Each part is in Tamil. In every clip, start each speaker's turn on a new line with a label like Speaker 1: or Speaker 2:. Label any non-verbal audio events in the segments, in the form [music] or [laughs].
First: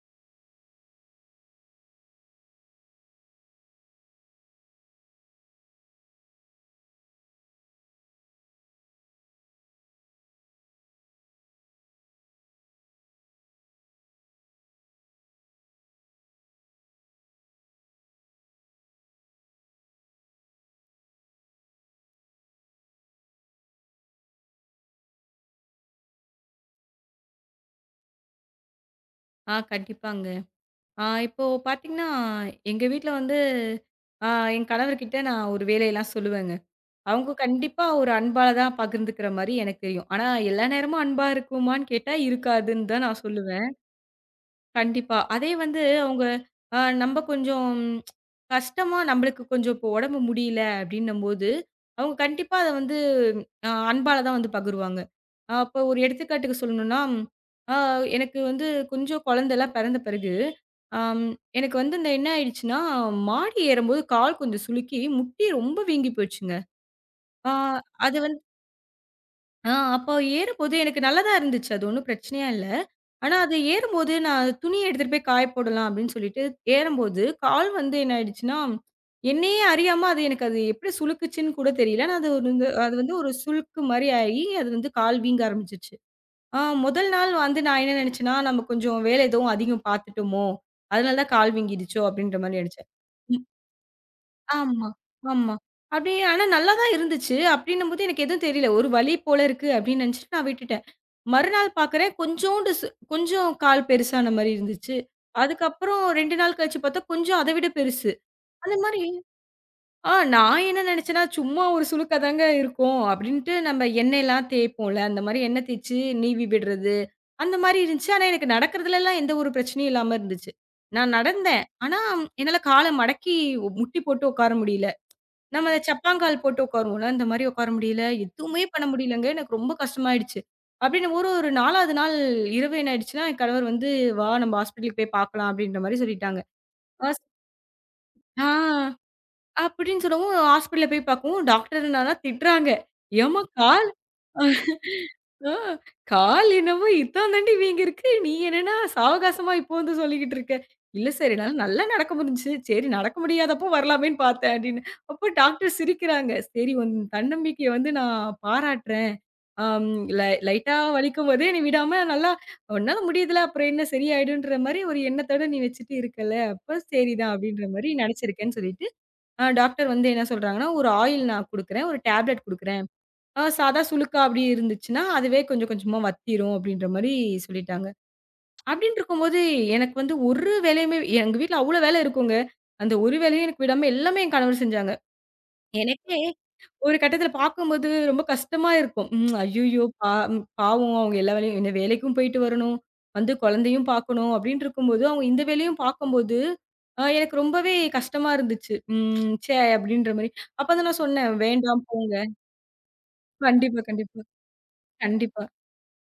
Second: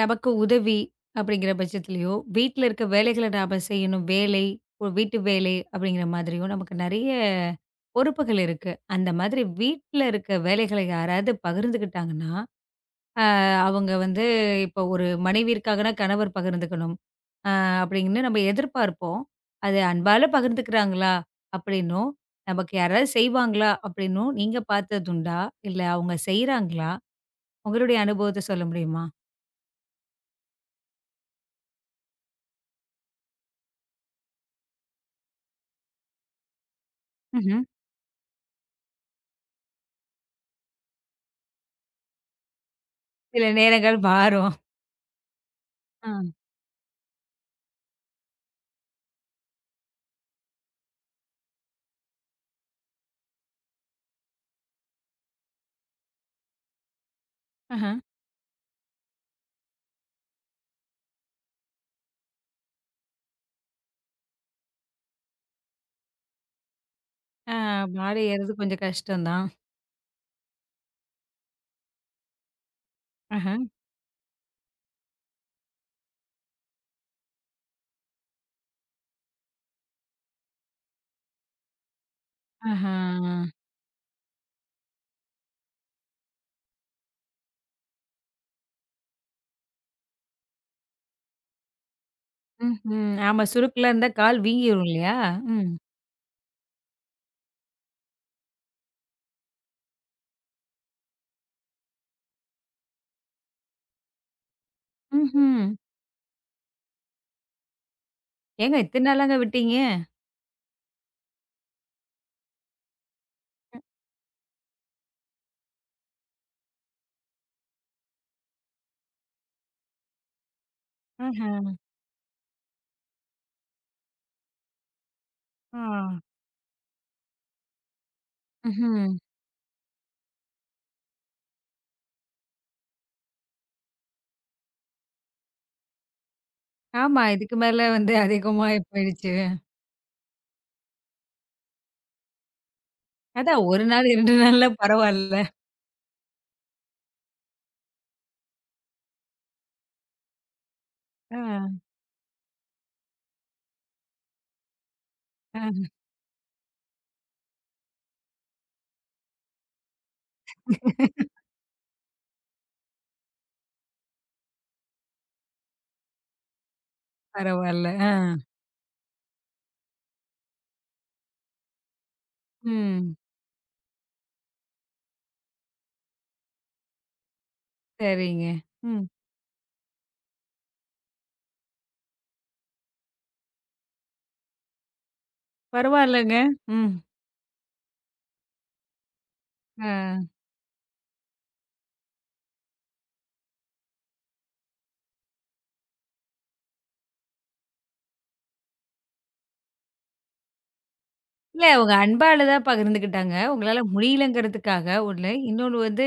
Speaker 1: நமக்கு உதவி அப்படிங்கிற பட்சத்துலயோ, வீட்ல இருக்க வேலைகள நாம செய்யணும். வேலை, ஒரு வீட்டு வேலை அப்படிங்கிற மாதிரியும் நமக்கு நெறைய பொறுப்புகள் இருக்கு. அந்த மாதிரி வீட்ல இருக்க வேலைகள யாராவது பகிர்ந்துக்கிட்டாங்கன்னா, அவங்க வந்து இப்போ ஒரு மனைவி இருக்காங்கன்னா, கணவர் பகிர்ந்துக்கணும். அ அப்படின்னு நம்ம எதிர்பார்ப்போம். அது அன்பால பகிர்ந்துக்கிறாங்களா? அப்படின்னும், நமக்கு யாராவது செய்வாங்களா? அப்படின்னும் நீங்க பார்த்ததுண்டா? இல்ல அவங்க செய்றாங்களா? உங்களுடைய அனுபவத்த சொல்ல முடியுமா?
Speaker 2: கண்டிப்பாங்க. இப்போ பார்த்தீங்கன்னா, எங்க வீட்ல வந்து ஆ என் கணவர்கிட்ட நான் ஒரு வேலையெல்லாம் சொல்லுவேங்க. அவங்க
Speaker 1: ம்ஹ்ம்.
Speaker 2: கண்டிப்பா ஒரு அன்பால தான் பகிர்ந்துக்கிற மாரி எனக்கு தெரியும். ஆனா எல்லா நேரமும் அன்பா இருக்குமான்னு கேட்டா இருக்காதுன்னு தான் நான்
Speaker 1: சில
Speaker 2: சொல்லுவேன்.
Speaker 1: நேரங்கள் மாறும்.
Speaker 2: கண்டிப்பா. அதே வந்து
Speaker 1: ஆ.
Speaker 2: அவங்க நம்ப கொஞ்சம் கஷ்டமா நம்பளுக்கு கொஞ்சம் இப்போ உடம்பு முடியல அப்டின்னும்போது, அவங்க கண்டிப்பா அத வந்து அன்பால தான் வந்து பகிருவாங்க. அப்போ ஒரு எடுத்துக்காட்டுக்கு சொல்லணும்னா, அ
Speaker 1: ஆஹ.
Speaker 2: எனக்கு வந்து கொஞ்சம் குழந்தைலாம் பிறந்த பிறகு, அம் எனக்கு வந்து இந்த என்ன ஆயிடுச்சுன்னா, மாடி ஏறும்போது கால் கொஞ்சம் சுளுக்கி முட்டி ரொம்ப வீங்கி போயிடுச்சுங்க. அ
Speaker 1: ஆ மாட
Speaker 2: அது
Speaker 1: ஏறது கொஞ்சம் கஷ்டம் தான்.
Speaker 2: ஆ அப்போ ஏறும்போது எனக்கு நல்லா தான் இருந்துச்சு. அது ஒண்ணும் பிரச்சனையா இல்ல. ஆனா
Speaker 1: ஆஹ.
Speaker 2: அது ஏறும்போது நான் துணிய எடுத்துட்டு போய் காய போடலாம் அப்படின்னு சொல்லிட்டு ஏறும்போது, கால் வந்து என்ன ஆயிடுச்சுன்னா, என்னையே அறியாம அது எனக்கு அது எப்படி சுளுக்குச்சுன்னு கூட தெரியல. ஆனா அது ஒரு வந்து
Speaker 1: ஆஹ.
Speaker 2: அது வந்து ஒரு சுளுக்கு மாரி ஆயி, அது வந்து கால் வீங்க ஆரம்பிச்சுச்சு. ஆ முதல் நாள் வந்து நான் என்ன நினைச்சேன்னா, நம்ம கொஞ்சம் வேலை எதுவும் அதிகம் பார்த்துட்டோமோ! அதனால தான் கால் வீங்கிடுச்சோ! அப்படின்ற மாரி நெனச்சேன்.
Speaker 1: ம்ஹ்ம். ஆமா சுருக்குலாம் இருந்தா கால் வீங்கிரும்
Speaker 2: ஆமா,
Speaker 1: இல்லையா?
Speaker 2: ஆமா.
Speaker 1: ம்.
Speaker 2: அப்படி ஆனா நல்லா தான் இருந்துச்சு. அப்படின்னும்போது எனக்கு எதுவும் தெரியல. ஒரு வலி போல இருக்கு அப்படின்னு நினைச்சுட்டு நான் விட்டுட்டேன். மறுநாள் பார்க்குறேன் கொஞ்சோண்டு சு கொஞ்சம் கால் பெருசான மாரி இருந்துச்சு.
Speaker 1: ம்ஹ்ம்.
Speaker 2: அதுக்கப்புறம் 2 நாள் கழிச்சு பார்த்தா கொஞ்சம் அத விட பெருசு.
Speaker 1: ஏங்க
Speaker 2: அந்த மாரி
Speaker 1: இத்தன நாளாங்க விட்டீங்க?
Speaker 2: நான் என்ன நினைச்சேன்னா, சும்மா ஒரு சுளுக்கா தாங்க இருக்கும் அப்படின்ட்டு நம்ம எண்ணெய்லாம் தேய்ப்போம்ல, அந்த மாரி எண்ணெய் தேய்ச்சு நீவி விடுறது, அந்த மாரி இருந்துச்சு. ஆனா எனக்கு நடக்கிறதுலலாம் எந்த ஒரு பிரச்சனையும் இல்லாம இருந்துச்சு. நான்
Speaker 1: ஆஹ.
Speaker 2: நடந்தேன். ஆனா என்னால கால மடக்கி முட்டி போட்டு உட்கார முடியல. நம்ம
Speaker 1: ஆ.
Speaker 2: அந்த சப்பாங்கால் போட்டு உட்காருவோம்ல, இந்த மாரி உட்கார முடியல. எதுவுமே பண்ண
Speaker 1: ம்ஹ்ம்.
Speaker 2: முடியலங்க. எனக்கு ரொம்ப கஷ்டமாயிடுச்சு. அப்படின்னு ஒரு ஒரு 4வது நாள் இரவு என்ன ஆயிடுச்சுன்னா, என் கணவர் வந்து, "வா நம்ம ஹாஸ்பிட்டலுக்கு போய் பார்க்கலாம்" அப்படின்ற மாரி சொல்லிட்டாங்க. ஹாஸ்
Speaker 1: ஆமா. இதுக்கு மேல வந்து
Speaker 2: ஆ
Speaker 1: அதிகமா போயிடுச்சு.
Speaker 2: அப்படின்னு சொல்லவும் ஹாஸ்பிட்டல்ல போய் பார்க்கவும் டாக்டர் என்னன்னா திட்டுறாங்க. "ஏம்மா
Speaker 1: அதான் 1
Speaker 2: கால்
Speaker 1: நாள் 2 நாள்ல பரவால்ல.
Speaker 2: ஆ கால் என்னவோ இத்தான் தாண்டி வீங்கிருக்கு. நீ என்னன்னா சாவகாசமா இப்போ வந்து சொல்லிக்கிட்டு இருக்க. இல்ல சார், என்னால
Speaker 1: ஆ.
Speaker 2: நல்லா நடக்க முடிஞ்சுச்சு. சரி நடக்க முடியாதப்போ வரலாமேன்னு பார்த்தேன்" அப்படின்னு. அப்போ
Speaker 1: ஆ.
Speaker 2: டாக்டர் சிரிக்கிறாங்க. சரி உன் தன்னம்பிக்கைய வந்து நான் பாராட்டுறேன். அம் லை லைட்டா வலிக்கும்போதே நீ விடாம நல்லா உன்னால முடியுதுல அப்புறம் என்ன சரியாயிடும்ன்ற மாரி ஒரு எண்ணத்தோட நீ வச்சுட்டு இருக்கல. அப்ப சரிதான் அப்படின்ற
Speaker 1: பரவால்ல.
Speaker 2: மாரி
Speaker 1: ஆ.
Speaker 2: நினைச்சிருக்கேன்னு சொல்லிட்டு, டாக்டர் வந்து என்ன சொல்றாங்கன்னா, ஒரு ஆயில் நான் குடுக்குறேன். ஒரு டேப்லெட் குடுக்குறேன்.
Speaker 1: ம்.
Speaker 2: சாதா சுளுக்கா அப்படி இருந்துச்சுன்னா, அதுவே கொஞ்சம் கொஞ்சமா வத்திரும் அப்படின்ற மாரி சொல்லிட்டாங்க.
Speaker 1: சரிங்க.
Speaker 2: அப்படின்னு
Speaker 1: ம்.
Speaker 2: இருக்கும்போது, எனக்கு வந்து ஒரு வேலையுமே எங்க வீட்ல அவ்வளோ வேலை இருக்குங்க. அந்த ஒரு வேலையும் எனக்கு விடாம எல்லாமே என் கணவர் செஞ்சாங்க. எனக்கே
Speaker 1: பரவால்லங்க. ம்.
Speaker 2: ஒரு கட்டத்தில பார்க்கும்போது ரொம்ப கஷ்டமா இருக்கும். ம் ஐய்யய்யோ!
Speaker 1: ஆ.
Speaker 2: பாவம் அவங்க எல்லா வேலையும் இந்த வேலைக்கும் போயிட்டு வரணும், வந்து குழந்தையும் பார்க்கணும் அப்படின்னு இருக்கும்போது, அவங்க இந்த வேலையும் பார்க்கும்போது, எனக்கு ரொம்பவே கஷ்டமா இருந்துச்சு. ம் ச்சே! அப்படின்ற மாரி. அப்ப தான் நான் சொன்னேன்,
Speaker 1: இல்ல
Speaker 2: "வேண்டாம்
Speaker 1: அவங்க
Speaker 2: போங்க."
Speaker 1: அன்பால தான் பகிர்ந்துக்கிட்டாங்க. உங்களால
Speaker 2: கண்டிப்பா, கண்டிப்பா,
Speaker 1: முடியலங்கிறதுக்காக ஒண்ணு.
Speaker 2: கண்டிப்பா.
Speaker 1: இன்னொன்னு வந்து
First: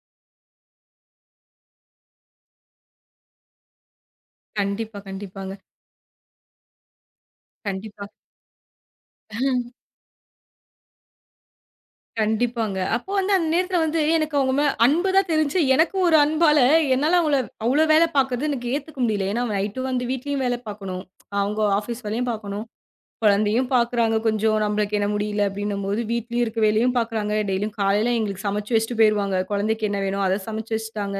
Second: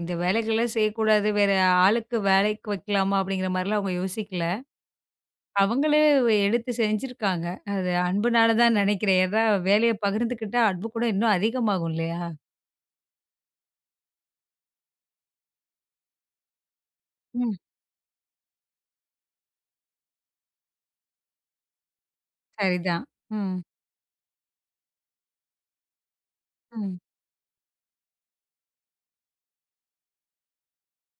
Speaker 1: இந்த வேலைகள்லாம் செய்யக்கூடாது. வேற ஆளுக்கு வேலைக்கு வைக்கலாமா? அப்படிங்கிற மாரிலாம் அவங்க யோசிக்கல.
Speaker 2: கண்டிப்பா, கண்டிப்பாங்க.
Speaker 1: அவங்களே எடுத்து செஞ்சிருக்காங்க. அது
Speaker 2: கண்டிப்பா,
Speaker 1: அன்புனால தான் நெனைக்கிறேன். ஏன்னா வேலைய பகிர்ந்துக்கிட்டா அன்பு கூட இன்னும் அதிகமாகும் இல்லையா?
Speaker 2: கண்டிப்பாங்க. அப்போ வந்து அந்த நேரத்துல வந்து எனக்கு அவங்க மேல அன்பு தான் தெரிஞ்சுச்சு. எனக்கும் ஒரு அன்பால என்னால அவங்கள
Speaker 1: ம்.
Speaker 2: அவ்ளோ வேலை பாக்குறது எனக்கு ஏத்துக்க முடியல. ஏன்னா நைட்டு வந்து வீட்லயும் வேலை பாக்கணும். அவங்க ஆஃபீஸ் வேலையும் பாக்கணும்.
Speaker 1: சரிதான். ம்.
Speaker 2: குழந்தையும் பாக்குறாங்க கொஞ்சம். நம்மளுக்கு என்ன முடியல அப்படின்னும்போது வீட்லயும் இருக்க வேலையும்
Speaker 1: ம்.
Speaker 2: பாக்குறாங்க. டெய்லியும் காலையில எங்களுக்கு சமைச்சு வச்சுட்டு போயிருவாங்க. குழந்தைக்கு என்ன வேணும் அத சமைச்சு வச்சுட்டாங்க.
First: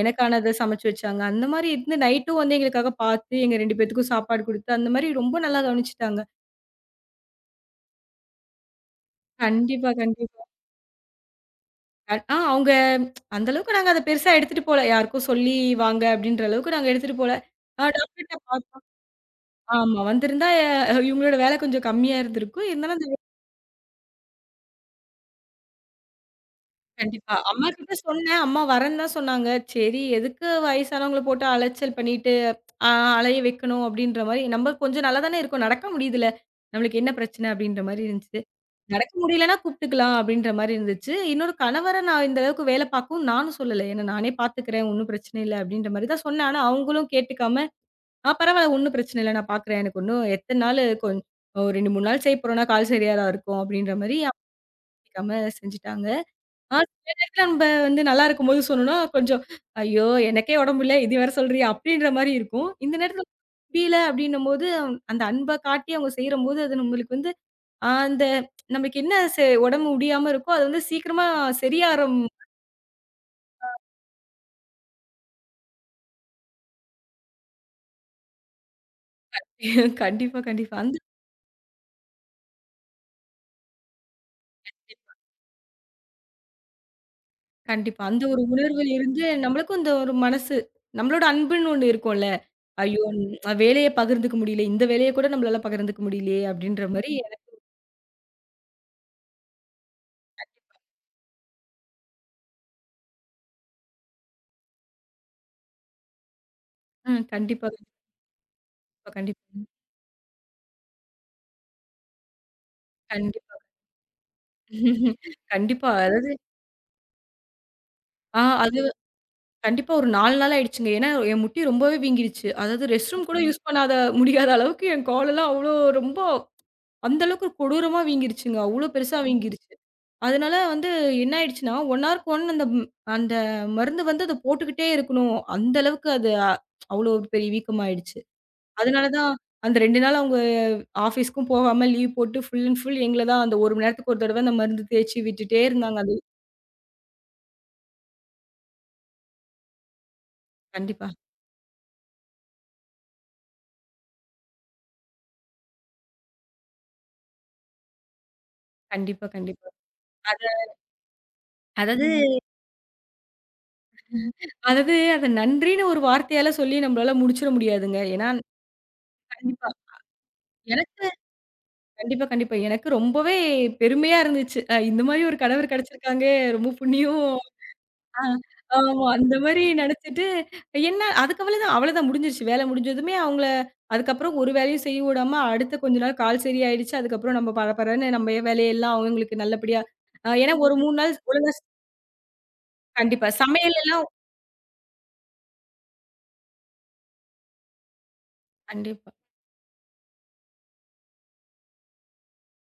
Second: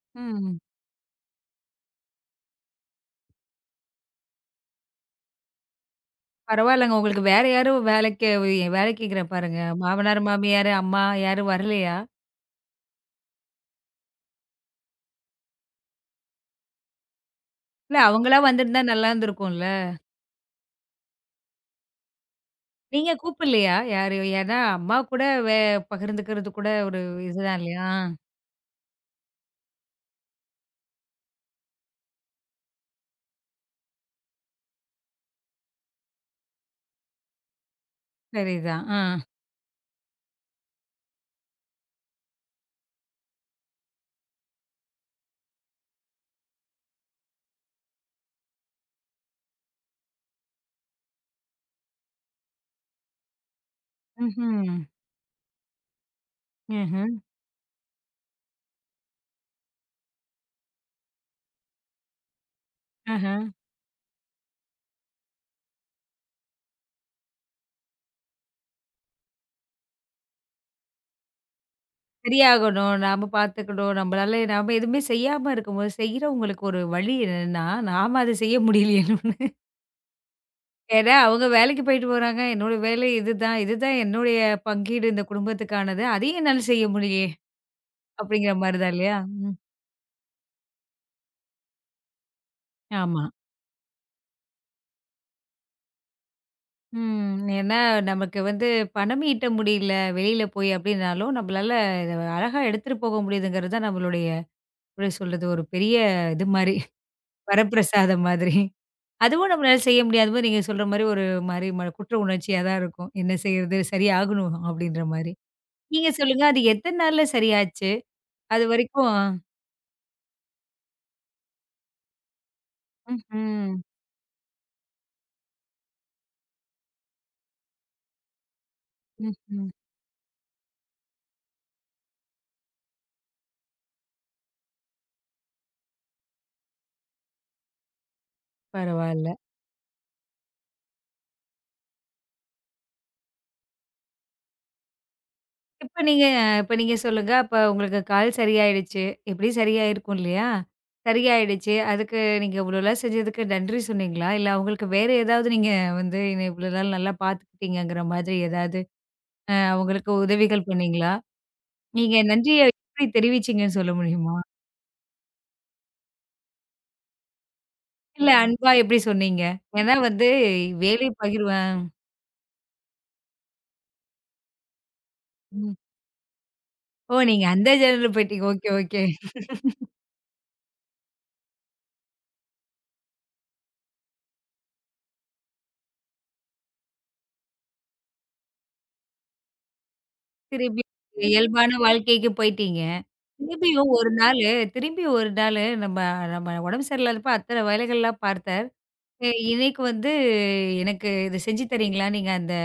Speaker 2: எனக்கானத
Speaker 1: ம்.
Speaker 2: சமைச்சு வச்சாங்க. அந்த மாரி இருந்து நைட்டும் வந்து எங்களுக்காக பாத்து, எங்க 2 பேத்துக்கும் சாப்பாடு குடுத்து அந்த மாரி ரொம்ப நல்லா கவனிச்சுட்டாங்க.
Speaker 1: பரவாயில்லங்க. உங்களுக்கு வேற யாரும் வேலைக்கு வேலைக்கு கேட்கிறேன் பாருங்க.
Speaker 2: கண்டிப்பா,
Speaker 1: மாமனார்,
Speaker 2: கண்டிப்பா.
Speaker 1: மாமியார், அம்மா யாரும் வரலையா?
Speaker 2: அ ஆ அவங்க அந்த அளவுக்கு நாங்க அத பெருசா எடுத்துட்டு போல. யாருக்கும் சொல்லி வாங்க அப்படின்ற அளவுக்கு நாங்க எடுத்துட்டு போல. ஆ
Speaker 1: இல்ல
Speaker 2: டாக்டர்ட்ட
Speaker 1: அவங்களா வந்திருந்தா
Speaker 2: பாத்
Speaker 1: நல்லா இருந்திருக்கும்ல?
Speaker 2: ஆமா. வந்திருந்தா இவங்களோட வேலை கொஞ்சம் கம்மியா இருந்திருக்கும். இருந்தாலும் அந்த
Speaker 1: நீங்க
Speaker 2: வேலை
Speaker 1: கூப்பிடலையா? யாரு ஏன்னா அம்மா கூட வே பகிர்ந்துக்கிறது கூட ஒரு
Speaker 2: கண்டிப்பா.
Speaker 1: இதுதான் இல்லையா?
Speaker 2: அம்மாகிட்ட சொன்னேன். அம்மா வரேன்னு தான் சொன்னாங்க. சரி எதுக்கு வயசானவங்கள போட்டு அலைச்சல் பண்ணிட்டு அ அலைய வைக்கணும் அப்படின்ற மாரி. நம்ம கொஞ்சம் நல்லா தானே இருக்கோம். நடக்க முடியுதுல்ல. நம்மளுக்கு என்ன பிரச்சனை அப்படின்ற மாரி இருந்துச்சு.
Speaker 1: சரிதான். ஆ.
Speaker 2: நடக்க முடியலன்னா கூப்பிட்டுக்கலாம் அப்படின்ற மாரி இருந்துச்சு. இன்னொரு கணவர நான் இந்த அளவுக்கு வேல பார்க்கவும் நானும் சொல்லல. ஏன்னா நானே பார்த்துக்கிறேன். ஒண்ணும் பிரச்சனை இல்ல அப்படின்ற மாரி தான் சொன்னேன். ஆனா அவங்களும் கேட்டுக்காம, பரவால்ல ஒண்ணும் பிரச்சனை இல்ல நான் பார்க்குறேன். எனக்கு இன்னும் எத்தன நாளு கொஞ் ஒரு 2, 3 நாள் செய்ய போறோம்னா கால் சரியா தான் இருக்கும் அப்படின்ற மாரி
Speaker 1: ம்ஹ்ம்.
Speaker 2: கேட்காம செஞ்சுட்டாங்க. சில
Speaker 1: ம்ஹ்ம்.
Speaker 2: நேரத்துல நம்ப வந்து நல்லா இருக்கும்போது சொன்னோம்னா கொஞ்சம், ஐயோ! எனக்கே உடம்பில்ல இது வேற சொல்றியா? அப்படின்ற மாரி இருக்கும். இந்த நேரத்துல
Speaker 1: ஆஹா.
Speaker 2: முடியல அப்படின்னும்போது அந்த அன்ப காட்டி அவங்க செய்றம்போது அது நம்மளுக்கு வந்து ஆ அந்த நமக்கு என்ன செ உடம்பு முடியாம இருக்கோ, அது வந்து சீக்கிரமா சரியாற
Speaker 1: சரியாகணும். நாம பார்த்துக்கணும். நம்மளால நாம எதுவுமே செய்யாம இருக்கும்போது, செய்றவங்களுக்கு ஒரு வழி என்னன்னா, நாம அத செய்ய முடியலையேன்னு ஒண்ணு.
Speaker 2: [laughs] கண்டிப்பா, கண்டிப்பா. அந்த
Speaker 1: ஏன்னா அவங்க வேலைக்கு போயிட்டு போறாங்க. என்னோட வேலை இதுதான். இதுதான் என்னுடைய பங்கீடு இந்த குடும்பத்துக்கானது. அதையும் என்னால செய்ய முடியலையே!
Speaker 2: கண்டிப்பா. அந்த ஒரு
Speaker 1: அப்படிங்கிற மாரி
Speaker 2: உணர்வு
Speaker 1: தான் இல்லையா?
Speaker 2: இருந்து
Speaker 1: ம்.
Speaker 2: நம்மளுக்கும் இந்த ஒரு மனசு நம்மளோட அன்புன்னு ஒண்ணு இருக்கும்ல. ஐயோ!
Speaker 1: ஆமா.
Speaker 2: வேலைய பகிர்ந்துக்க முடியல. இந்த வேலைய கூட நம்மளால பகிர்ந்துக்க முடியலையே அப்படின்ற மாரி
Speaker 1: ம்.
Speaker 2: எனக்கு
Speaker 1: ஏன்னா நமக்கு வந்து பணம் ஈட்ட முடியல, வெளியில போய் அப்படின்னாலும், நம்மளால இத அழகா எடுத்துட்டு போக முடியுதுங்கிறது தான் நம்மளுடைய எப்படி சொல்றது? ஒரு பெரிய இது மாரி.
Speaker 2: ம். கண்டிப்பா,
Speaker 1: வரப்பிரசாதம் மாதிரி.
Speaker 2: கண்டிப்பா,
Speaker 1: அதுவும்
Speaker 2: கண்டிப்பா.
Speaker 1: நம்மளால செய்ய முடியாதபோது நீங்க சொல்ற மாரி ஒரு மாரி ம குற்ற உணர்ச்சியா தான் இருக்கும். என்ன
Speaker 2: கண்டிப்பா.
Speaker 1: செய்றது? சரியாகணும் அப்படின்ற மாரி.
Speaker 2: [laughs] கண்டிப்பா.
Speaker 1: நீங்க
Speaker 2: அதாவது
Speaker 1: சொல்லுங்க, அது எத்தன நாள்ல சரியாச்சு?
Speaker 2: ஆ அது
Speaker 1: அதுவரைக்கும்
Speaker 2: கண்டிப்பா ஒரு 4 நாள் ஆயிடுச்சுங்க. ஏன்னா என் முட்டி ரொம்பவே வீங்கிடுச்சு. அதாவது ரெஸ்ட் ரூம் கூட யூஸ்
Speaker 1: ம்ஹ்ம்.
Speaker 2: பண்ணாத முடியாத அளவுக்கு என் காலெல்லாம் அவ்ளோ ரொம்ப அந்த அளவுக்கு கொடூரமா வீங்கிருச்சுங்க. அவ்ளோ பெருசா ம்.
Speaker 1: ம்ஹ்ம்.
Speaker 2: வீங்கிருச்சு. அதனால வந்து என்ன ஆயிடுச்சுன்னா, 1 ஹார்க்கு 1 அந்த மருந்து வந்து அத போட்டுக்கிட்டே இருக்கணும். அந்த அளவுக்கு அது அ அவ்ளோ ஒரு பெரிய வீக்கமாயிடுச்சு. அதனால
Speaker 1: பரவால்ல.
Speaker 2: தான் அந்த 2 நாள் அவங்க ஆஃபீஸ்க்கும் போகாம லீவ் போட்டு ஃபுல் அண்ட் ஃபுல் எங்கள தான் அந்த 1 மணி நேரத்துக்கு ஒரு தடவ அந்த மருந்து தேய்ச்சு விட்டுட்டே இருந்தாங்க.
Speaker 1: இப்ப
Speaker 2: அது
Speaker 1: நீங்க இப்ப நீங்க சொல்லுங்க. அப்ப உங்களுக்கு கால் சரியாயிடுச்சு. எப்படியும் சரியாயிருக்கும் இல்லையா?
Speaker 2: கண்டிப்பா,
Speaker 1: சரியாயிடுச்சு. அதுக்கு நீங்க இவ்வளோலாம் செஞ்சதுக்கு நன்றி சொன்னீங்களா? இல்ல அவங்களுக்கு வேற ஏதாவது நீங்க வந்து என்ன இவ்வளோ நாள் நல்லா பார்த்துக்கிட்டீங்கங்கிற மாதிரி ஏதாவது
Speaker 2: கண்டிப்பா, கண்டிப்பா.
Speaker 1: அவங்களுக்கு
Speaker 2: அது
Speaker 1: உதவிகள் பண்ணீங்களா?
Speaker 2: அதாவது
Speaker 1: நீங்க நன்றிய எப்படி தெரிவிச்சீங்கன்னு சொல்ல முடியுமா?
Speaker 2: அதாவது அத நன்றின்னு ஒரு வார்த்தையால சொல்லி நம்மளால முடிச்சிட முடியாதுங்க. ஏன்னா
Speaker 1: இல்ல அன்பா எப்படி சொன்னீங்க?
Speaker 2: கண்டிப்பா.
Speaker 1: ஏன்னா வந்து
Speaker 2: ஏன்னா
Speaker 1: வேலை பகிர்வேன்.
Speaker 2: கண்டிப்பா, கண்டிப்பா. எனக்கு ரொம்பவே பெருமையா இருந்துச்சு. இந்த மாரி ஒரு கணவர்
Speaker 1: ம்.
Speaker 2: கிடைச்சிருக்காங்க. ரொம்ப
Speaker 1: ஓ!
Speaker 2: புண்ணியம்.
Speaker 1: நீங்க அந்த ஜர்னல்
Speaker 2: ஆ.
Speaker 1: போயிட்டீங்க. Okay, okay.
Speaker 2: ஆமா. அந்த மாரி நெனச்சுட்டு, என்ன அதுக்கு அவ்வளதான் அவ்வளதான் முடிஞ்சிருச்சு. வேலை முடிஞ்சதுமே அவங்கள அதுக்கப்புறம் ஒரு வேலையும் செய்ய விடாம, அடுத்த கொஞ்ச நாள் கால் சரியாயிடுச்சு. அதுக்கப்புறம் நம்ம பரபரன்னு நம்ம வேலையெல்லாம் அவங்களுக்கு நல்லபடியா ஏன்னா ஒரு
Speaker 1: திருப்பி
Speaker 2: 3 நாள் ஒழுங்கா
Speaker 1: இயல்பான வாழ்க்கைக்கு போயிட்டீங்க.
Speaker 2: கண்டிப்பா. சமையல்
Speaker 1: திரும்பியும்
Speaker 2: எல்லாம்
Speaker 1: ஒரு நாளு திரும்பி ஒரு நாளு நம்ம நம்ம உடம்பு சரியில்லாதப்ப அத்தனை வேலைகள்லாம் பார்த்தார்.
Speaker 2: கண்டிப்பா.
Speaker 1: அ இன்னைக்கு வந்து எனக்கு இத செஞ்சு தரீங்களா? நீங்க அந்த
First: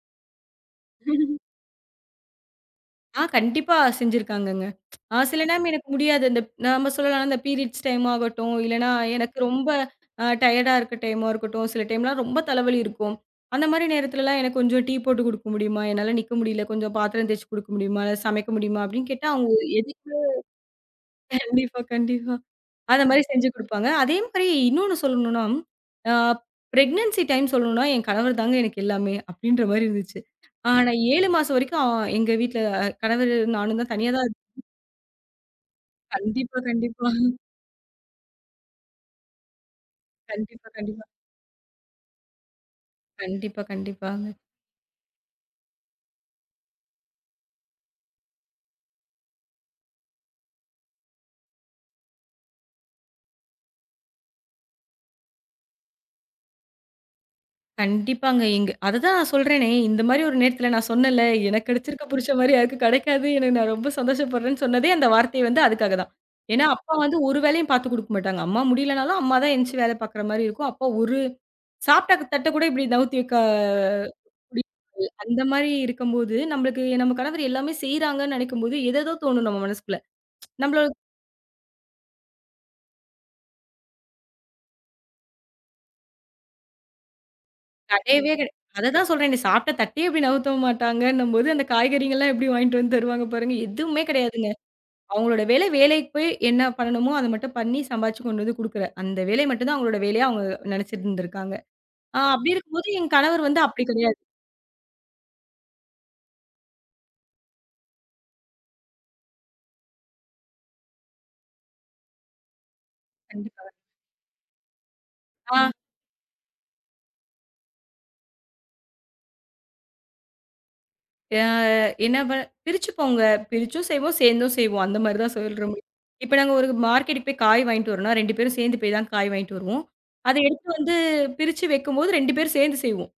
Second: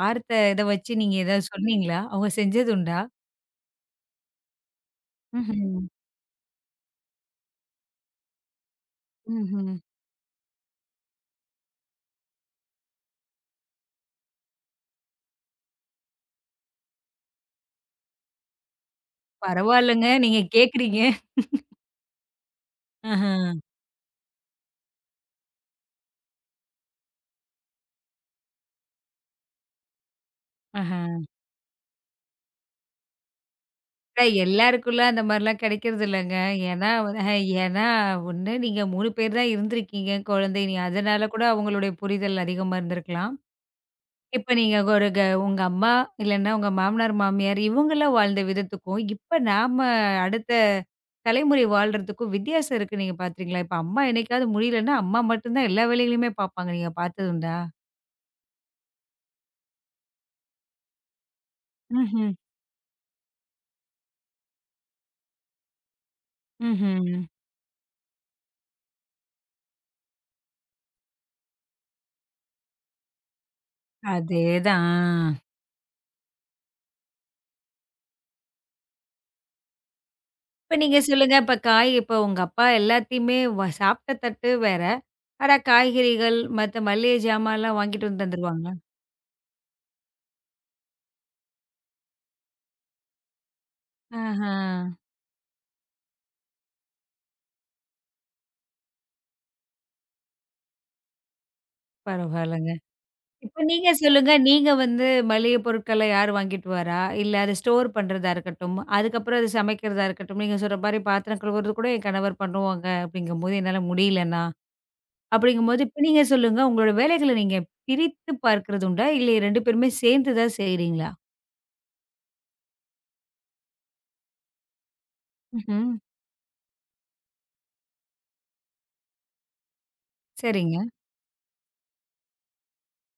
Speaker 1: பார்த்த இத வச்சு நீங்க ஏதாவது சொன்னீங்களா? அவங்க செஞ்சது உண்டா?
Speaker 2: கண்டிப்பா செஞ்சிருக்காங்கங்க. சில நேரம்
Speaker 1: ம்ஹ்ம்.
Speaker 2: எனக்கு முடியாது. இந்த நாம சொல்லலாம் இந்த பீரியட்ஸ் டைம் ஆகட்டும், இல்லன்னா எனக்கு ரொம்ப
Speaker 1: ம்ஹ்ம்.
Speaker 2: டயர்டா இருக்க டைமா இருக்கட்டும், சில டைம்லாம் ரொம்ப தலைவலி இருக்கும். அந்த மாரி நேரத்துலலாம் எனக்கு கொஞ்சம் டீ போட்டு குடுக்க முடியுமா? என்னால நிக்க முடியல. கொஞ்சம் பாத்திரம் தேய்ச்சு குடுக்க முடியுமா? இல்ல சமைக்க முடியுமா? அப்படின்னு கேட்டா அவங்க
Speaker 1: பரவால்லங்க.
Speaker 2: எதுக்குமே
Speaker 1: நீங்க கேட்குறீங்க.
Speaker 2: [laughs] கண்டிப்பா, கண்டிப்பா. அந்த மாரி
Speaker 1: ஆஹா.
Speaker 2: செஞ்சு குடுப்பாங்க. அதே மாரி இன்னொன்னு சொல்லணும்னா, அ பிரெக்னன்சி டைம் சொல்லணும்னா, என் கணவர் தாங்க எனக்கு எல்லாமே அப்படின்ற மாரி இருந்துச்சு.
Speaker 1: ஆஹா.
Speaker 2: நான் 7 மாசம் வரைக்கும் எங்க வீட்ல கணவர் நானும் தான் தனியா
Speaker 1: ஆனா
Speaker 2: தான்
Speaker 1: எல்லாருக்குள்ள அந்த மாரிலாம் கிடைக்கிறது இல்லங்க.
Speaker 2: கண்டிப்பா,
Speaker 1: ஏன்னா
Speaker 2: கண்டிப்பா.
Speaker 1: அ ஏன்னா ஒண்ணு நீங்க 3 பேர் தான் இருந்திருக்கீங்க
Speaker 2: கண்டிப்பா,
Speaker 1: குழந்தைங்க.
Speaker 2: கண்டிப்பா.
Speaker 1: அதனால கூட அவங்களுடைய புரிதல் அதிகமா இருந்திருக்கலாம்.
Speaker 2: கண்டிப்பா, கண்டிப்பாங்க.
Speaker 1: இப்ப நீங்க ஒரு க உங்க அம்மா இல்லன்னா உங்க மாமனார், மாமியார் இவங்கலாம் வாழ்ந்த விதத்துக்கும், இப்ப நாம அடுத்த தலைமுறை வாழ்றதுக்கும் வித்தியாசம் இருக்கு நீங்க பார்க்குறீங்களா? இப்ப அம்மா என்னைக்காவது முடியலன்னா, அம்மா மட்டும் தான் எல்லா வேலைகளையுமே பார்ப்பாங்க. நீங்க பார்த்ததுண்டா?
Speaker 2: கண்டிப்பாங்க. எங்க அததான் நான் சொல்றேனே, இந்த மாரி ஒரு நேரத்துல நான் சொன்னேன்ல, எனக்கு கிடைச்சிருக்க
Speaker 1: ம்ஹ்ம்.
Speaker 2: புருஷன் மாரி யாருக்கும் கிடைக்காது. எனக்கு நான் ரொம்ப சந்தோஷப்படுறேன்னு சொன்னதே அந்த வார்த்தை வந்து அதுக்காக தான். ஏன்னா, அப்பா வந்து
Speaker 1: ம்ஹ்ம்.
Speaker 2: ஒரு வேலையும் பார்த்து குடுக்க மாட்டாங்க. அம்மா முடியலனாலும் அம்மா தான் எந்திச்சு வேலை பார்க்குற மாரி இருக்கும். அப்பா ஒரு சாப்பிட்ட தட்ட கூட இப்படி நவுத்தி வைக்க முடியாது.
Speaker 1: அதேதான். ஆ.
Speaker 2: அந்த மாரி இருக்கும்போது, நம்மளுக்கு நம்ம கணவர் எல்லாமே செய்றாங்கன்னு நினைக்கும்போது, ஏதேதோ தோணும் நம்ம மனசுக்குள்ள.
Speaker 1: இப்ப
Speaker 2: நம்மள
Speaker 1: நீங்க சொல்லுங்க, இப்ப காய் இப்ப உங்க அப்பா எல்லாத்தையுமே வ சாப்ட்ட தட்டு வேற. ஆனா காய்கறிகள், மத்த மளிகை ஜாமான்லாம் வாங்கிட்டு வந்து
Speaker 2: கடையவே கடை
Speaker 1: தந்துருவாங்களா?
Speaker 2: அததான் சொல்றேனே. சாப்ட்ட தட்டே இப்டி நவுத்த மாட்டாங்கன்னும்போது, அந்த காய்கறிங்கலாம் எப்டி வாங்கிட்டு வந்து தருவாங்க பாருங்க. எதுவுமே கிடையாதுங்க.
Speaker 1: ஆஹா,
Speaker 2: அவங்களோட வேலை வேலைக்கு போய் என்ன பண்ணணுமோ, அத மட்டும் பண்ணி சம்பாரிச்சு கொண்டு வந்து குடுக்குற. அந்த வேலை மட்டும் தான் அவங்களோட வேலையா அவங்க நெனச்சிட்டு இருந்திருக்காங்க. அப்டி
Speaker 1: பரவால்லங்க.
Speaker 2: இருக்கும்போது என் கணவர்
Speaker 1: இப்ப
Speaker 2: வந்து அப்டி
Speaker 1: நீங்க
Speaker 2: கிடையாது.
Speaker 1: சொல்லுங்க. நீங்க வந்து மளிகை பொருட்கள யார் வாங்கிட்டு வரா? இல்ல அத ஸ்டோர் பண்றதா இருக்கட்டும், அதுக்கப்புறம் அது சமைக்கிறதா இருக்கட்டும், நீங்க சொல்ற மாரி பாத்திரம் கழுவுறது கூட என் கணவர் பண்ணுவாங்க அப்படிங்கும்போது
Speaker 2: கண்டிப்பா.
Speaker 1: என்னால முடியலன்னா,
Speaker 2: ஆ
Speaker 1: அப்படிங்கும்போது இப்ப நீங்க சொல்லுங்க, உங்களோட வேலைகள நீங்க பிரித்து பார்க்கிறது உண்டா? இல்ல 2 பேருமே சேர்ந்து தான் செய்றீங்களா?
Speaker 2: அ என்ன ப பிரிச்சுப்போங்க. பிரிச்சும் செய்வோம், சேர்ந்தும் செய்வோம். அந்த மாரி தான் சொல்ற முடியும்.
Speaker 1: ம்ஹ்ம்.
Speaker 2: இப்ப நாங்க ஒரு மார்க்கெட்டுக்கு போய் காய் வாங்கிட்டு வரோம்னா, 2 பேரும் சேர்ந்து போய் தான் காய் வாங்கிட்டு வருவோம். அத எடுத்து
Speaker 1: சரிங்க.
Speaker 2: வந்து பிரிச்சு வைக்கும்போது 2 பேரும் சேர்ந்து செய்வோம்.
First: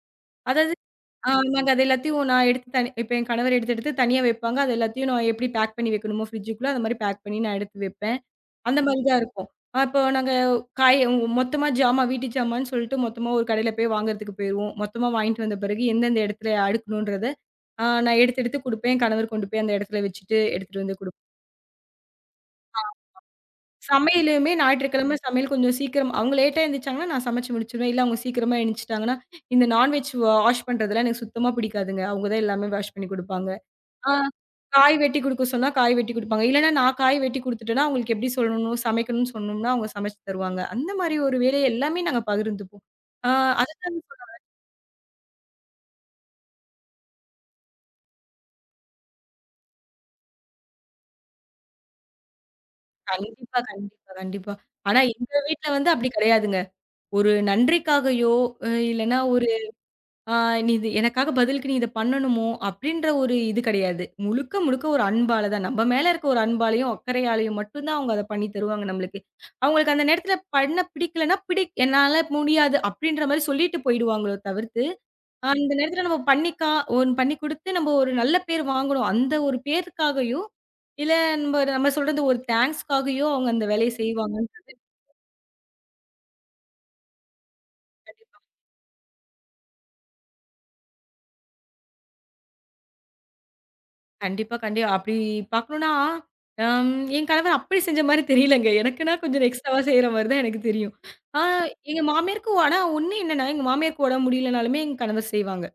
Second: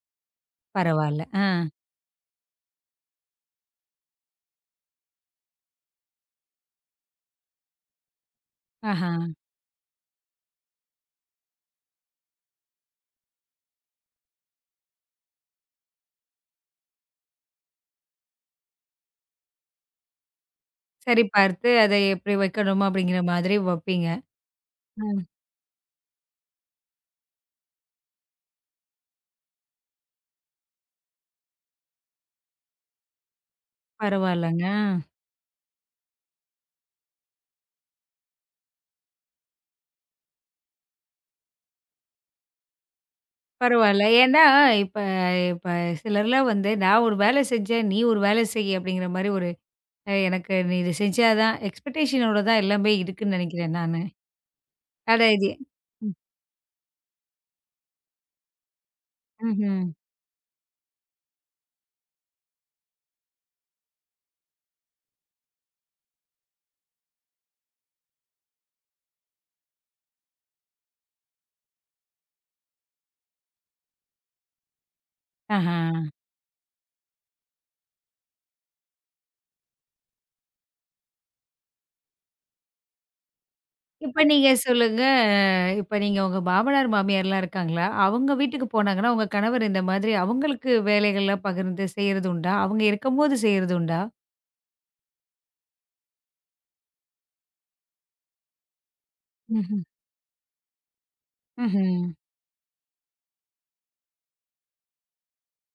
Speaker 2: அதாவது
Speaker 1: பரவால்ல. ஆ.
Speaker 2: நாங்க அது எல்லாத்தையும் நான் எடுத்து தனி இப்ப என் கணவர் எடுத்து எடுத்து தனியா வைப்பாங்க. அது எல்லாத்தையும் நான் எப்படி பேக் பண்ணி வைக்கணுமோ ஃப்ரிட்ஜுக்குள்ள, அந்த மாரி பேக் பண்ணி நான் எடுத்து வைப்பேன். அந்த மாரி
Speaker 1: ஆஹா.
Speaker 2: தான் இருக்கும். அப்போ நாங்க காய் உ மொத்தமா ஜாமான் வீட்டு ஜாமான்னு சொல்லிட்டு மொத்தமா ஒரு கடையில போய் வாங்குறதுக்கு போயிருவோம். மொத்தமா வாங்கிட்டு வந்த பிறகு எந்தெந்த இடத்துல அடுக்கணுன்றத, நான் எடுத்து எடுத்து குடுப்பேன். கணவர் கொண்டு போய் அந்த இடத்துல வச்சுட்டு எடுத்துட்டு வந்து
Speaker 1: சரி
Speaker 2: குடுப்பேன்.
Speaker 1: பார்த்து, அத எப்படி வைக்கணுமா அப்படிங்கிற மாதிரி வப்பீங்க.
Speaker 2: சமையலுமே ஞாயிற்றுக்கிழமை
Speaker 1: ம்.
Speaker 2: சமையல் கொஞ்சம் சீக்கிரம் அவங்க லேட்டா எழுந்திரிச்சாங்கன்னா, நான் சமைச்சு முடிச்சுருவேன். இல்ல அவங்க சீக்கிரமா எழுந்திரிச்சுட்டாங்கன்னா, இந்த நான்வெஜ் வாஷ் பண்றதெல்லாம் எனக்கு சுத்தமா பிடிக்காதுங்க. அவங்க தான் எல்லாமே வாஷ் பண்ணி குடுப்பாங்க. ஆ.
Speaker 1: பரவால்லங்க. ஆ.
Speaker 2: காய் வெட்டி குடுக்க சொன்னா, காய் வெட்டி குடுப்பாங்க. இல்லன்னா, நான் காய் வெட்டி குடுத்துட்டேன்னா, அவங்களுக்கு எப்படி சொல்லணும், சமைக்கணும்னு சொன்னோம்னா, அவங்க சமைச்சு தருவாங்க. அந்த மாரி ஒரு வேலைய எல்லாமே நாங்க பகிர்ந்துப்போம். ஆ அதுதான்
Speaker 1: பரவால்ல. ஏன்னா, இப்ப இப்ப சிலர்லாம் வந்து, "நான் ஒரு வேலை செஞ்சேன், நீ ஒரு வேலை செய்" அப்படிங்கிற மாரி ஒரு எனக்கு நீ இது செஞ்சா தான் எக்ஸ்பெக்டேஷனோட தான் எல்லாமே இருக்குன்னு
Speaker 2: கண்டிப்பா,
Speaker 1: நெனைக்கிறேன் நானு.
Speaker 2: கண்டிப்பா, கண்டிப்பா. ஆனா
Speaker 1: அட
Speaker 2: எங்க
Speaker 1: இது
Speaker 2: வீட்ல வந்து அப்படி
Speaker 1: ம்.
Speaker 2: கிடையாதுங்க. ஒரு நன்றிக்காகயோ, அ இல்லன்னா ஒரு
Speaker 1: ம்ஹ்ம்.
Speaker 2: ஆ நீ இது எனக்காக பதிலுக்கு நீ இத பண்ணணுமோ! அப்பிடின்ற ஒரு இது கிடையாது. முழுக்க, முழுக்க ஒரு அன்பால தான். நம்ம மேல இருக்க ஒரு அன்பாலயும், அக்கறையாலயும் மட்டும் தான் அவுங்க அத பண்ணி தருவாங்க நம்மளுக்கு. அவுங்களுக்கு அந்த நேரத்தில பண்ண பிடிக்கலன்னா, என்னால முடியாது அப்பிடின்றமாரி சொல்லிட்டு போயிடுவாங்களோ தவிர்த்து, அந்த
Speaker 1: ஆஹா.
Speaker 2: நேரத்தில நம்ம பண்ணிக்கா ஒன் பண்ணி குடுத்து நம்ம ஒரு நல்ல பேர் வாங்கணும். அந்த ஒரு பேருக்காகயோ! இல்ல நம்ம நம்ம சொல்றது ஒரு தேங்க்ஸ்க்காகயோ! அவுங்க அந்த வேலைய
Speaker 1: இப்ப நீங்க
Speaker 2: செய்வாங்கன்னு
Speaker 1: சொல்லுங்க, இப்ப நீங்க உங்க மாமனார், மாமியார்லாம் இருக்காங்களா? அவங்க வீட்டுக்கு போனாங்கன்னா, உங்க கணவர் இந்த மாதிரி அவங்களுக்கு வேலைகள்லாம் பகிர்ந்து செய்றது உண்டா? அவங்க இருக்கும்போது செய்றது உண்டா?
Speaker 2: கண்டிப்பா, கண்டி அப்படி பார்க்கணும்னா, என் கணவர் அப்படி செஞ்ச மாரி தெரியலங்க. எனக்குன்னா கொஞ்சம் எக்ஸ்ட்ராவா
Speaker 1: ம்ஹ்ம்.
Speaker 2: செய்ற மாரி தான் எனக்கு தெரியும். ஆ
Speaker 1: ம்ஹ்ம்.
Speaker 2: எங்க மாமியாருக்கு ஆனா ஒண்ணு என்னன்னா, எங்க மாமியாருக்கு உடம்பு முடியலனாலுமே எங்க கணவர் செய்வாங்க.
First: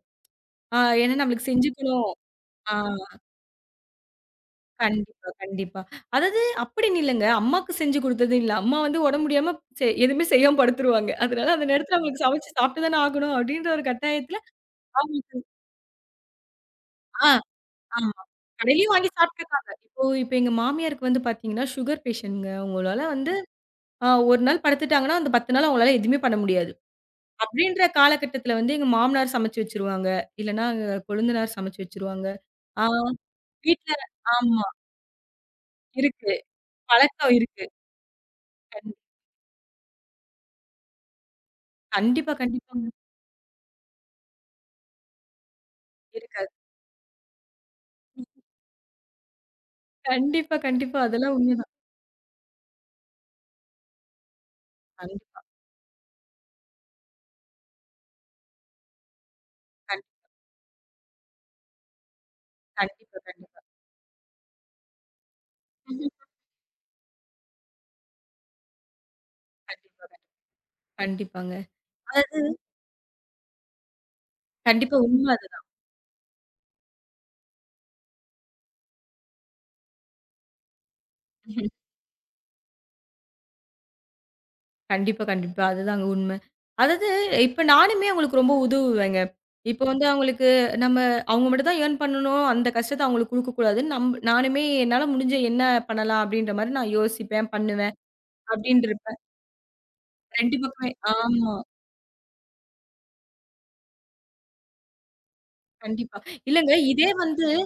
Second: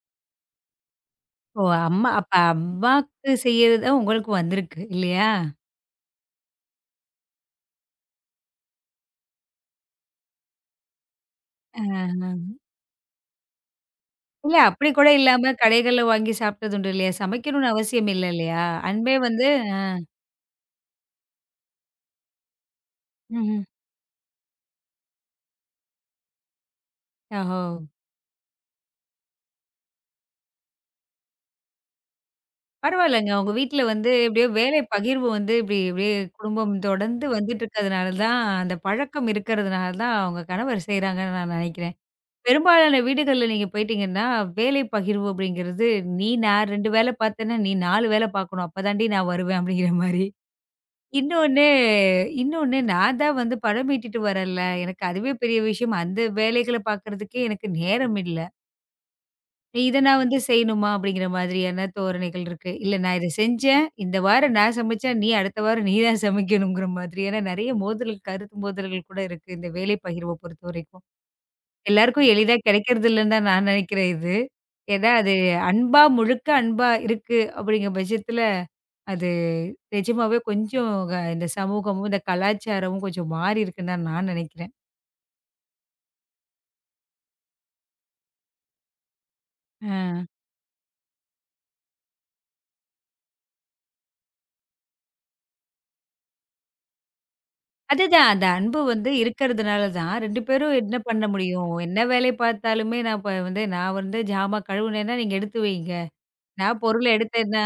Speaker 2: ஏன்னா நம்மளுக்கு
Speaker 1: ஓ! அம்மா
Speaker 2: செஞ்சுக்கணும்.
Speaker 1: அப்ப
Speaker 2: ஆ
Speaker 1: அம்மாக்கு செய்யறது தான் உங்களுக்கு வந்திருக்கு இல்லையா?
Speaker 2: கண்டிப்பா, கண்டிப்பா. அதாவது அப்படின்னு இல்லங்க. அம்மாக்கு செஞ்சு குடுத்தது இல்ல. அம்மா வந்து உடம்பு முடியாம எதுவுமே செய்யாம படுத்துருவாங்க. அதனால அந்த நேரத்துல
Speaker 1: ஆஹ.
Speaker 2: அவங்களுக்கு சமைச்சு சாப்பிட்டு தானே ஆகணும் அப்படின்ற ஒரு கட்டாயத்துல
Speaker 1: இல்ல அப்படி கூட
Speaker 2: அவங்களுக்கு
Speaker 1: இல்லாம கடைகள்ல வாங்கி சாப்பிட்டது உண்டு இல்லையா?
Speaker 2: ஆ
Speaker 1: சமைக்கணும்னு அவசியம்
Speaker 2: ஆமா.
Speaker 1: இல்ல இல்லையா?
Speaker 2: கடையிலயும் வாங்கி
Speaker 1: அன்பே வந்து
Speaker 2: சாப்பிட்டுருக்காங்க. இப்போ இப்ப எங்க மாமியாருக்கு வந்து பார்த்தீங்கன்னா, சுகர் பேஷண்ட்ங்க. அவங்களால வந்து
Speaker 1: ம்ஹ்ம்.
Speaker 2: ஆ 1 நாள் படுத்துட்டாங்கன்னா, அந்த 10 நாள் அவங்களால எதுவுமே பண்ண முடியாது.
Speaker 1: ஓஹோ!
Speaker 2: அப்படின்ற காலகட்டத்தில வந்து எங்க மாமனார் சமைச்சு வச்சுருவாங்க. இல்லன்னா எங்க கொழுந்தனார் சமைச்சு வச்சுருவாங்க. ஆ
Speaker 1: பரவாயில்லங்க. உங்க வீட்ல
Speaker 2: வீட்ல
Speaker 1: வந்து எப்படியோ
Speaker 2: ஆமா.
Speaker 1: வேலை பகிர்வு வந்து இப்படி இப்படியே
Speaker 2: இருக்கு.
Speaker 1: குடும்பம் தொடர்ந்து
Speaker 2: பழக்கம்
Speaker 1: வந்துட்டு
Speaker 2: இருக்கு.
Speaker 1: இருக்கிறதுனால தான், அந்த
Speaker 2: கண்
Speaker 1: பழக்கம் இருக்கிறதுனால தான் உங்க கணவர் செய்றாங்கன்னு நான் நினைக்கிறேன்.
Speaker 2: கண்டிப்பா, கண்டிப்பாங்க.
Speaker 1: பெரும்பாலான வீடுகள்ல நீங்க போயிட்டீங்கன்னா, வேலை பகிர்வு அப்படிங்கிறது, "நீ
Speaker 2: இருக்காது.
Speaker 1: நான் 2 வேலை பார்த்தேன்னா, நீ 4 வேலை பார்க்கணும். அப்ப தாண்டி நான் வருவேன்." அப்படிங்கிற மாரி.
Speaker 2: கண்டிப்பா, கண்டிப்பா. அதெல்லாம்
Speaker 1: இன்னொன்னு
Speaker 2: உண்மைதான்.
Speaker 1: இன்னொன்னு நான் தான் வந்து படம் மீட்டிட்டு வரேன்ல. எனக்கு அதுவே
Speaker 2: கண்டிப்பா.
Speaker 1: பெரிய விஷயம். அந்த வேலைகள பார்க்கறதுக்கே எனக்கு நேரம் இல்ல. இத
Speaker 2: கண்
Speaker 1: நான் வந்து செய்யணுமா? அப்படிங்கிற மாதிரியான தோரணைகள் இருக்கு. இல்ல நான்
Speaker 2: கண்டிப்பா,
Speaker 1: இத
Speaker 2: கண்டிப்பா.
Speaker 1: செஞ்சேன். இந்த வாரம் நான் சமைச்சா, நீ அடுத்த வாரம் நீ தான்
Speaker 2: கண்டிப்பா,
Speaker 1: சமைக்கணுங்கிற மாதிரியான நெறைய மோதல் கருத்து மோதல்கள் கூட இருக்கு. இந்த வேலை
Speaker 2: கண்டிப்பா
Speaker 1: பகிர்வ பொறுத்தவரைக்கும்.
Speaker 2: கண்டிப்பாங்க.
Speaker 1: எல்லாருக்கும்
Speaker 2: அது
Speaker 1: எளிதா கிடைக்கிறது இல்லன்னு தான் நான் நினைக்கிறேன் இது.
Speaker 2: கண்டிப்பா
Speaker 1: ஏன்னா
Speaker 2: உண்ம
Speaker 1: அது
Speaker 2: அது.
Speaker 1: அன்பா முழுக்க அன்பா இருக்கு அப்படிங்கிற பட்சத்துல, அது நிஜமாவே கொஞ்சம் க இந்த சமூகமும், இந்த கலாச்சாரமும் கொஞ்சம் மாறி இருக்குன்னு தான் நான் நினைக்கிறேன்.
Speaker 2: கண்டிப்பா, கண்டிப்பா. அதுதாங்க உண்மை. அதாவது இப்ப நானுமே அவங்களுக்கு ரொம்ப உதவுவேங்க. இப்ப
Speaker 1: அ
Speaker 2: வந்து அவங்களுக்கு நம்ம அவங்க மட்டும் தான் ஏர்ன் பண்ணணும். அந்த கஷ்டத்த அவங்களுக்கு குடுக்கக்கூடாதுன்னு நானுமே என்னால முடிஞ்ச என்ன பண்ணலாம் அப்படின்ற மாரி நான் யோசிப்பேன், பண்ணுவேன்.
Speaker 1: அதுதான் அந்த அன்பு
Speaker 2: அப்படின்னு
Speaker 1: வந்து
Speaker 2: இருப்பேன்.
Speaker 1: இருக்கிறதுனால தான் 2
Speaker 2: 2
Speaker 1: பேரும்
Speaker 2: பக்கமே
Speaker 1: என்ன பண்ண
Speaker 2: ஆமா.
Speaker 1: முடியும்? என்ன வேலை பார்த்தாலுமே நான் வந்து ஜாமான் கழுவுனேன்னா நீங்க எடுத்து வைங்க.
Speaker 2: கண்டிப்பா. இல்லங்க
Speaker 1: நான் பொருள
Speaker 2: இதே வந்து
Speaker 1: எடுத்தேன்னா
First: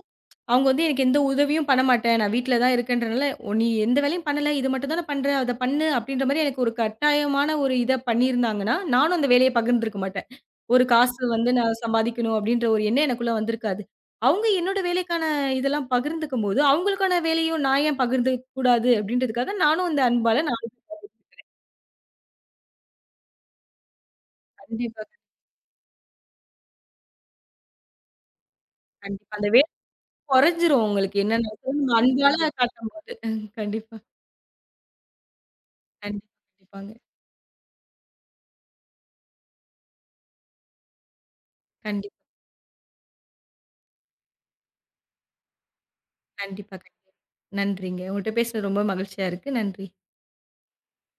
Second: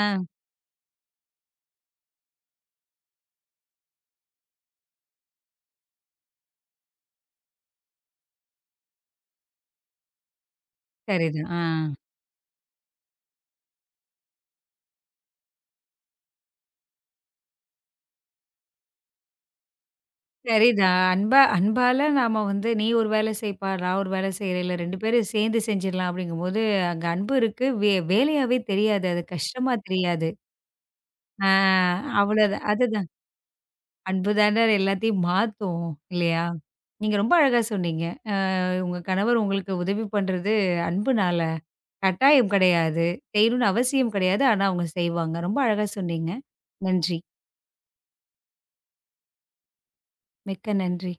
Speaker 2: அவங்க வந்து எனக்கு எந்த உதவியும் பண்ண மாட்டேன். நான் வீட்ல தான் இருக்கேன்றனால, "ஒ நீ எந்த வேலையும் பண்ணல. இது மட்டும் தான பண்ற. அத பண்ணு." அப்படீன்ற மாரி எனக்கு ஒரு கட்டாயமான ஒரு இத பண்ணியிருந்தாங்கன்னா, நானும் அந்த வேலைய பகிர்ந்திருக்க மாட்டேன். ஒரு காசு
Speaker 1: சரிதான்.
Speaker 2: வந்து
Speaker 1: ஆ.
Speaker 2: நான் சம்பாதிக்கணும் அப்படீன்ற ஒரு எண்ணம் எனக்குள்ள வந்திருக்காது. அவங்க என்னோட வேலைக்கான இதெல்லாம் பகிர்ந்துக்கும்போது, அவங்களுக்கான வேலையும் நான் ஏன் பகிர்ந்துக்க கூடாது அப்படீன்றதுக்காக, நானும் அந்த அன்பால நான்
Speaker 1: சரிதான். அன்பா அன்பால நாம வந்து நீ ஒரு வேலை செய்ப்பா, நான் ஒரு வேலை செய்றேன். இல்ல 2
Speaker 2: கண்டிப்பா,
Speaker 1: பேரும் சேர்ந்து செஞ்சிடலாம் அப்படிங்கும்போது, அங்க அன்பு இருக்கு. வே வேலையாவே தெரியாது. அது
Speaker 2: கண்டிப்பா. அந்த வேலை
Speaker 1: கஷ்டமா தெரியாது.
Speaker 2: கொறைஞ்சிரும் உங்களுக்கு.
Speaker 1: ஆ
Speaker 2: என்னன்னா, நம்ம அன்பால
Speaker 1: அவ்வளோதான். அதுதான்.
Speaker 2: காட்டும்போது. கண்டிப்பா,
Speaker 1: அன்பு தானே எல்லாத்தையும் மாத்தும்.
Speaker 2: கண்டிப்பா,
Speaker 1: இல்லையா?
Speaker 2: கண்டிப்பாங்க.
Speaker 1: நீங்க ரொம்ப அழகா சொன்னீங்க. உங்க கணவர் உங்களுக்கு உதவி பண்றது அன்புனால.
Speaker 2: கண்டிப்பா.
Speaker 1: கட்டாயம் கிடையாது. செய்யணும்னு அவசியம் கிடையாது. ஆனா அவங்க செய்வாங்க. ரொம்ப அழகா சொன்னீங்க.
Speaker 2: கண்டிப்பா, கண்டிப்பா.
Speaker 1: நன்றி.
Speaker 2: நன்றிங்க. உங்கட்ட பேசுனது ரொம்ப மகிழ்ச்சியா இருக்கு. நன்றி.
Speaker 1: மிக்க நன்றி.